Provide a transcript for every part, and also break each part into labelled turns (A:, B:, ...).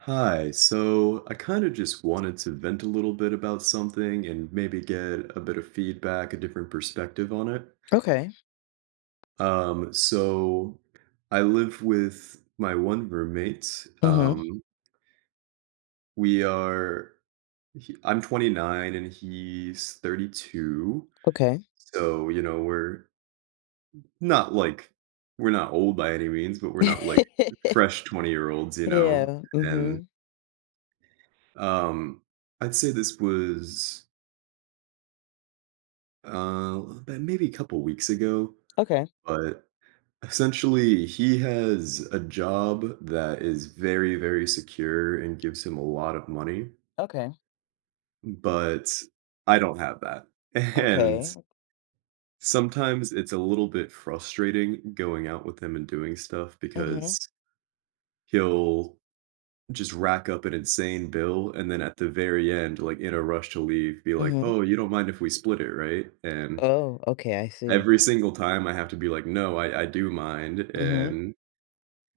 A: Hi, so I kind of just wanted to vent a little bit about something and maybe get a bit of feedback, a different perspective on it.
B: Okay.
A: So I live with my one roommate.
B: Mhm.
A: We are, I'm 29 and he's 32.
B: Okay.
A: So, you know, not like, we're not old by any means, but we're not like fresh 20-year-olds year olds,
B: Yeah.
A: you know? And
B: Mhm.
A: um, I'd say this was that maybe a couple weeks ago,
B: Okay.
A: but essentially he has a job that is very, very secure and gives him a lot of money,
B: Okay.
A: but I don't have that. And
B: Okay.
A: sometimes it's a little bit frustrating going out with him and doing stuff
B: Mhm.
A: because he'll just rack up an insane bill and then, at the very end, like in a rush to leave, be like,
B: Mhm.
A: "Oh, you don't mind if we split it, right?" And
B: Oh, okay, I see.
A: every single time, I have to be like, "No, I do mind,"
B: Mhm.
A: and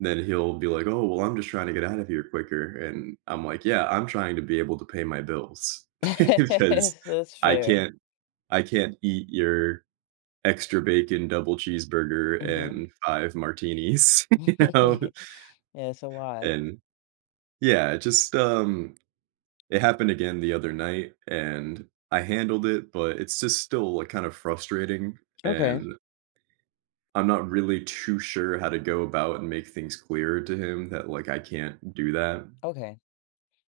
A: then he'll be like, "Oh, well, I'm just trying to get out of here quicker," and I'm like, "Yeah, I'm trying to be able to pay my bills because
B: Yes, that's
A: I
B: fair.
A: can't I can't eat your extra bacon double cheeseburger
B: Mhm.
A: and 5 martinis,"
B: Yeah, it's a lot.
A: and yeah, it happened again the other night, and I handled it, but it's just still, like, kind of frustrating,
B: Okay.
A: and I'm not really too sure how to go about and make things clear to him that, like, I can't do that.
B: Okay.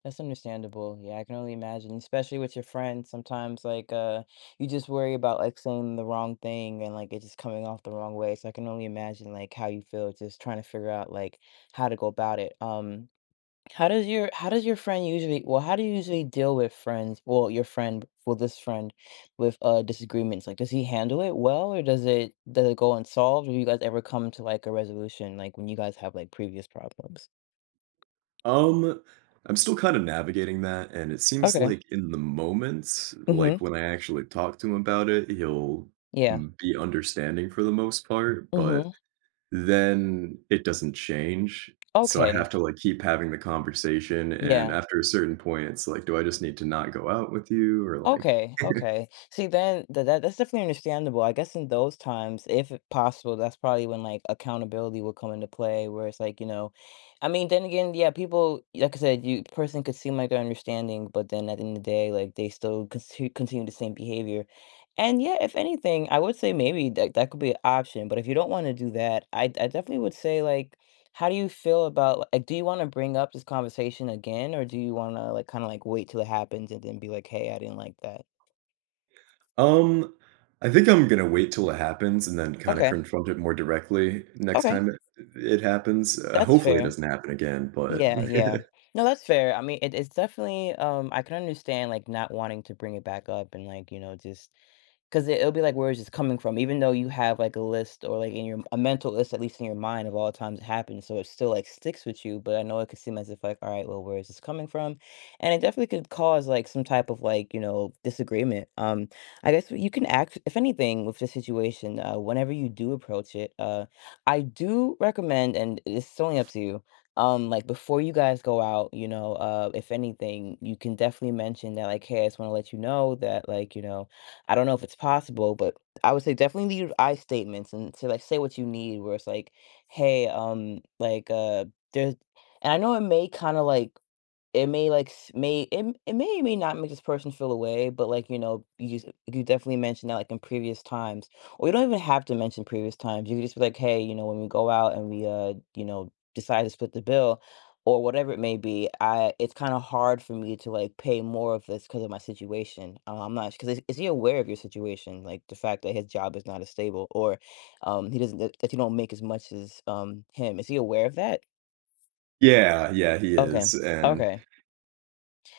B: That's understandable. Yeah, I can only imagine, especially with your friends. Sometimes, like, you just worry about like saying the wrong thing and like it just coming off the wrong way. So I can only imagine like how you feel just trying to figure out like how to go about it. How does your friend usually, well, how do you usually deal with friends, well, your friend, well, this friend with disagreements? Like, does he handle it well, or does it go unsolved? Do you guys ever come to like a resolution, like when you guys have like previous problems?
A: Um, I'm still kinda navigating that, and it seems
B: Okay.
A: like in the moments,
B: Mm-hmm.
A: like, when I actually talk to him about it, he'll
B: Yeah.
A: be understanding for the most part, but
B: Mm-hmm.
A: then it doesn't change, so I have
B: Okay.
A: to, like, keep having the conversation, and
B: Yeah.
A: after a certain point, it's like, "Do I just need to not go out with you?" Or, like.
B: Okay, okay. See, then that's definitely understandable. I guess in those times, if it possible, that's probably when like accountability will come into play, where it's like, you know, I mean, then again, yeah, people, like I said, you person could seem like they're understanding, but then at the end of the day, like they still continue the same behavior. And yeah, if anything, I would say maybe that that could be an option. But if you don't want to do that, I definitely would say like, how do you feel about like, do you wanna bring up this conversation again, or do you wanna, like, kinda, like, wait till it happens and then be like, "Hey, I didn't like that."
A: Um, I think I'm gonna wait till it happens and then kinda
B: Okay,
A: confront it more directly next
B: okay,
A: time it happens.
B: that's
A: Hopefully, it
B: fair.
A: doesn't happen again, but
B: Yeah, yeah. No, that's fair. I mean, it's definitely, I can understand, like, not wanting to bring it back up and, like, you know, just 'cause it will be like, where is this coming from? Even though you have, like, a list, or, like, in your a mental list, at least in your mind, of all the times it happened, so it still, like, sticks with you, but I know it could seem as if, like, "All right, well, where is this coming from?" And it definitely could cause, like, some type of, like, you know, disagreement. I guess you can act, if anything, with this situation, whenever you do approach it, I do recommend, and it's only up to you, like, before you guys go out, you know, if anything, you can definitely mention that, like, "Hey, I just wanna let you know that, like, you know." I don't know if it's possible, but I would say definitely leave I statements, and to like say what you need, where it's like, hey, like there's, and I know it may kind of like, it may, like, s may it m it may or may not make this person feel away, but, like, you know, you just you definitely mentioned that, like, in previous times, or you don't even have to mention previous times, you could just be like, "Hey, you know, when we go out and we, you know, decide to split the bill," or whatever it may be, I it's kinda hard for me to, like, pay more of this because of my situation, I'm not 'cause is he aware of your situation? Like, the fact that his job is not as stable, or, he doesn't that that you don't make as much as, him, is he aware of that?
A: yeah, yeah, he
B: Okay,
A: is, and
B: okay.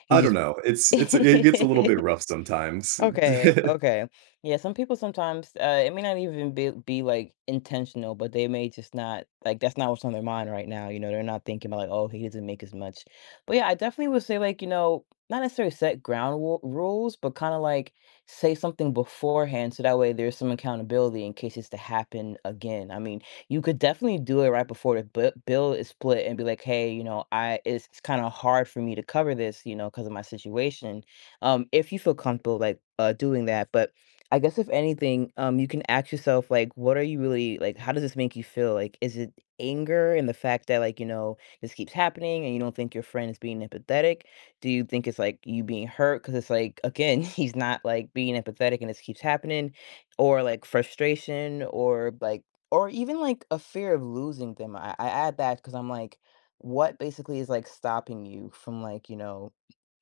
B: He
A: I don't
B: just
A: know, it gets a little bit rough sometimes.
B: Okay, okay. Yeah, some people sometimes it may not even be like intentional, but they may just not like that's not what's on their mind right now. You know, they're not thinking about like, oh, he doesn't make as much. But yeah, I definitely would say like, you know, not necessarily set rules, but kind of like say something beforehand so that way there's some accountability in case it's to happen again. I mean, you could definitely do it right before the bill is split and be like, hey, you know, I it's kind of hard for me to cover this, you know, because of my situation. If you feel comfortable like doing that. But I guess if anything, you can ask yourself like, what are you really like? How does this make you feel? Like, is it anger, and the fact that like you know this keeps happening and you don't think your friend is being empathetic? Do you think it's like you being hurt because it's like again he's not like being empathetic and this keeps happening, or like frustration, or like, or even like a fear of losing them. I add that because I'm like, what basically is like stopping you from like you know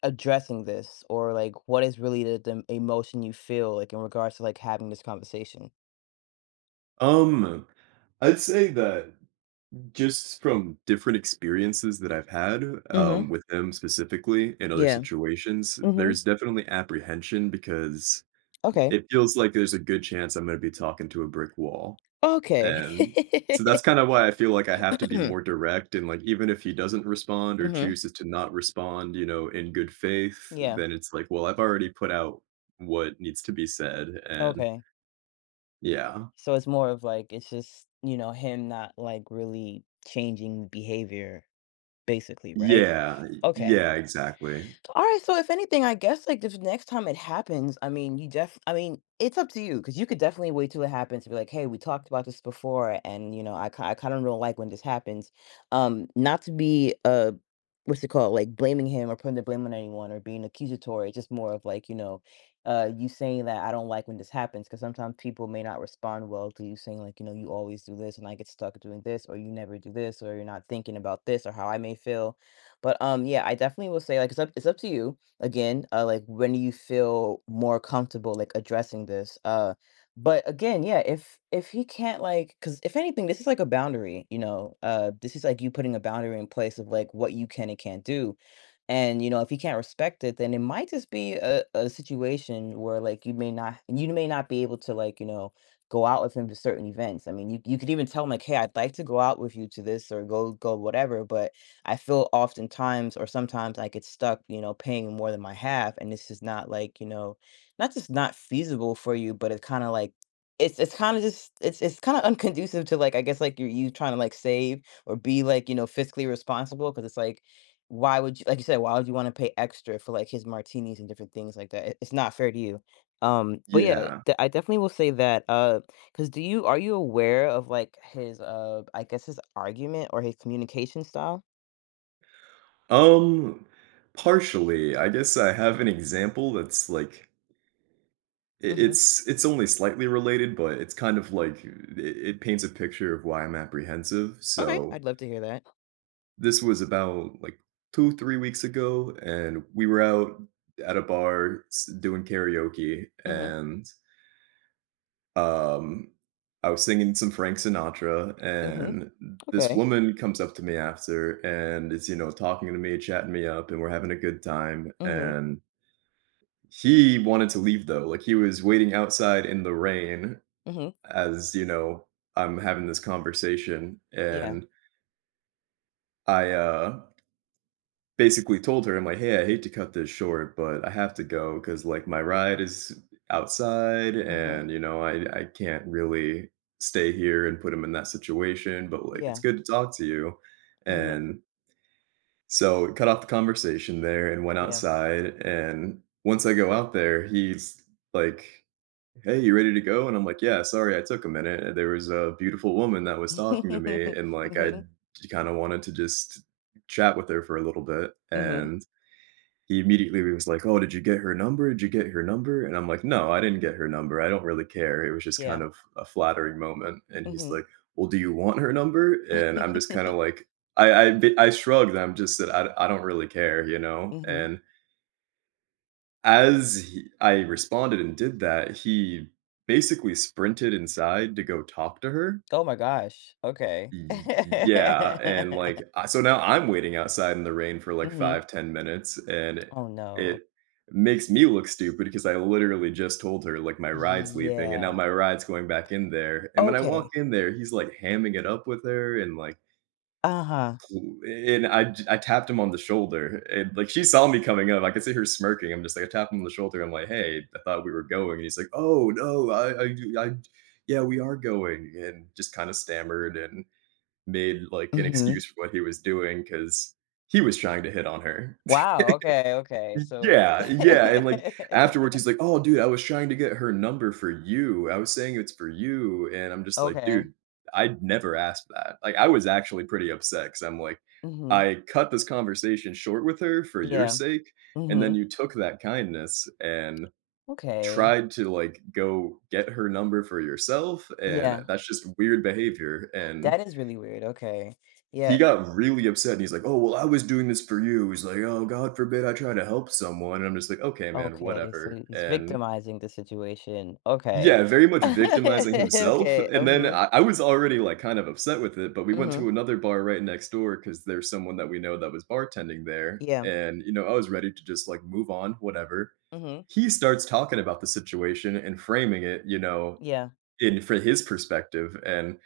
B: addressing this, or like what is really the emotion you feel like in regards to like having this conversation.
A: Um, I'd say that just from different experiences that I've had,
B: Mm-hmm.
A: with them specifically in other
B: Yeah.
A: situations,
B: Mm-hmm.
A: there's definitely apprehension because
B: Okay.
A: it feels like there's a good chance I'm gonna be talking to a brick wall.
B: Okay.
A: And so that's kinda why I feel like I have to be more direct and, like, even if he doesn't respond or
B: Mm-hmm.
A: chooses to not respond, you know, in good faith,
B: Yeah.
A: then it's like, well, I've already put out what needs to be said, and
B: Okay.
A: yeah.
B: So it's more of like, it's just, you know, him not like really changing behavior, basically, right?
A: Yeah,
B: Okay.
A: yeah, exactly.
B: All right, so if anything, I guess like if next time it happens, I mean, you def, I mean, it's up to you because you could definitely wait till it happens to be like, hey, we talked about this before, and you know, I kind of don't like when this happens. Not to be what's it called, like blaming him or putting the blame on anyone or being accusatory. It's just more of like you know, you saying that I don't like when this happens because sometimes people may not respond well to you saying like you know you always do this and I get stuck doing this, or you never do this, or you're not thinking about this or how I may feel. But, yeah, I definitely will say, like, it's up to you, again, like, when do you feel more comfortable, like, addressing this? But again, yeah, if he can't, like, cause if anything, this is like a boundary, you know? This is like you putting a boundary in place of, like, what you can and can't do. And, you know, if you can't respect it, then it might just be a situation where like you may not be able to like, you know, go out with him to certain events. I mean, you could even tell him like, hey, I'd like to go out with you to this or go whatever, but I feel oftentimes or sometimes I get stuck, you know, paying more than my half, and this is not like, you know, not just not feasible for you, but it kind of like, it's kind of just, it's kind of unconducive to like, I guess like you trying to like save, or be like you know fiscally responsible because it's like, why would you, like you said, why would you wanna pay extra for, like, his martinis and different things like that? It's not fair to you. But yeah,
A: Yeah.
B: de I definitely will say that. Because do you are you aware of, like, his, I guess, his argument or his communication style?
A: Um, Partially, I guess I have an example that's, like, I
B: Mhm.
A: it's only slightly related, but it's kind of like it paints a picture of why I'm apprehensive,
B: Okay,
A: so
B: I'd love to hear that.
A: this was about, like, 2, 3 weeks ago, and we were out at a bar s doing karaoke,
B: Mhm.
A: and, um, I was singing some Frank Sinatra,
B: Mhm.
A: and this
B: Okay.
A: woman comes up to me after and is, you know, talking to me, chatting me up, and we're having a good time,
B: Mhm.
A: and he wanted to leave, though, like, he was waiting outside in the rain
B: Mhm.
A: as, you know, I'm having this conversation,
B: Yeah.
A: and I, uh basically told her, I'm like, "Hey, I hate to cut this short, but I have to go because, like, my ride is outside
B: Mhm.
A: and, you know, I can't really stay here and put him in that situation, but, like, it's
B: Yeah.
A: good to talk to you."
B: Mhm.
A: And so, we cut off the conversation there and went
B: Yeah.
A: outside, and once I go out there, he's like, "Hey, you ready to go?" And I'm like, "Yeah, sorry, I took a minute, and there was a beautiful woman that was talking to me, and, like, I
B: Mhm.
A: kinda wanted to just chat with her for a little bit,"
B: Mhm.
A: and he immediately was like, "Oh, did you get her number? Did you get her number?" And I'm like, "No, I didn't get her number. I don't really care." It was just
B: Yeah.
A: kind of a flattering moment, and he's
B: Mhm.
A: like, "Well, do you want her number?" And I'm just kinda
B: Mhm.
A: like, I shrugged, I'm just said, "I don't really care," you know? And as he I responded and did that, he basically sprinted inside to go talk to her.
B: Oh my gosh. Okay.
A: Y yeah, and, like, I, so now I'm waiting outside in the rain for, like,
B: Mhm.
A: 5 to 10 minutes, and it
B: Oh, no.
A: it makes me look stupid because I literally just told her, like, my ride's leaving, and now
B: Yeah.
A: my ride's going back in there, and when I
B: Okay.
A: walk in there, he's, like, hamming it up with her, and, like,
B: Uh-huh.
A: coo and I tapped him on the shoulder, and, like, she saw me coming up, I could see her smirking, I'm just like, I tapped him on the shoulder, I'm like, "Hey, I thought we were going," and he's like, "Oh, no, I yeah, we are going," and just kinda stammered and made, like, an excuse
B: Mhm.
A: for what he was doing because he was trying to hit on her.
B: Wow, okay, okay. So
A: Yeah, yeah, and, like, afterwards, he's like, "Oh, dude, I was trying to get her number for you. I was saying it's for you," and I'm just like,
B: Okay.
A: "Dude, I'd never asked that." Like, I was actually pretty upset because, 'cause I'm like,
B: Mhm.
A: "I cut this conversation short with her for your
B: Yeah.
A: sake, and then
B: Mhm.
A: you took that kindness and
B: Okay.
A: tried to, like, go get her number for yourself, and
B: Yeah.
A: that's just weird behavior." And
B: That is really weird. Okay.
A: he
B: Yeah.
A: got really upset, and he's like, "Oh, well, I was doing this for you." He's like, "Oh, God forbid I try to help someone." And I'm just like, "Okay, man,
B: Okay. So
A: whatever."
B: he's
A: And
B: victimizing the situation. Okay.
A: yeah, very much victimizing himself.
B: Okay.
A: And then
B: Mhm.
A: I was already, like, kind of upset with it, but we went
B: Mhm.
A: to another bar right next door because there's someone that we know that was bartending there.
B: Yeah.
A: And, you know, I was ready to just like move on, whatever.
B: Mhm.
A: He starts talking about the situation and framing it,
B: Yeah.
A: in for his perspective. And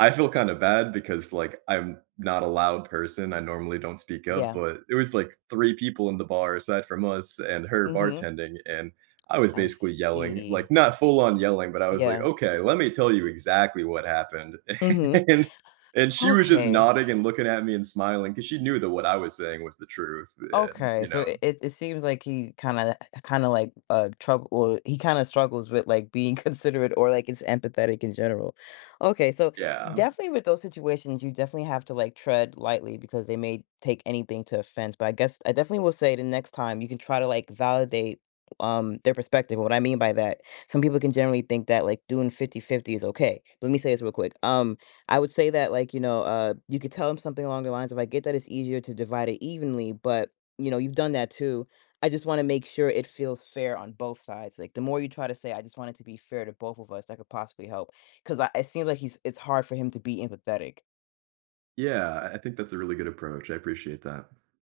A: I feel kinda bad because, like, I'm not a loud person, I normally don't speak up,
B: Yeah.
A: but it was, like, 3 people in the bar aside from us and her
B: Mhm.
A: bartending, and I was
B: I
A: basically yelling,
B: see.
A: like, not full on yelling, but I was like,
B: Yeah.
A: "Okay, let me tell you exactly what happened."
B: Mhm.
A: And and she was just
B: Okay.
A: nodding and looking at me and smiling because she knew that what I was saying was the truth, and, you
B: Okay, so
A: know,
B: it seems like he kinda, kinda like, trouble, well, he kinda struggles with, like, being considerate, or, like, it's empathetic in general. Okay, so
A: yeah.
B: definitely with those situations, you definitely have to, like, tread lightly because they may take anything to offense, but I guess I definitely will say the next time you can try to, like, validate, their perspective. What I mean by that, some people can generally think that, like, doing 50/50 is okay. Let me say this real quick. I would say that, like, you know, you could tell 'em something along the lines of, "I get that it's easier to divide it evenly, but you know, you've done that too. I just wanna make sure it feels fair on both sides," like, the more you try to say, "I just want it to be fair to both of us," that could possibly help, 'cause I it seems like he's, it's hard for him to be empathetic.
A: Yeah, I think that's a really good approach, I appreciate that.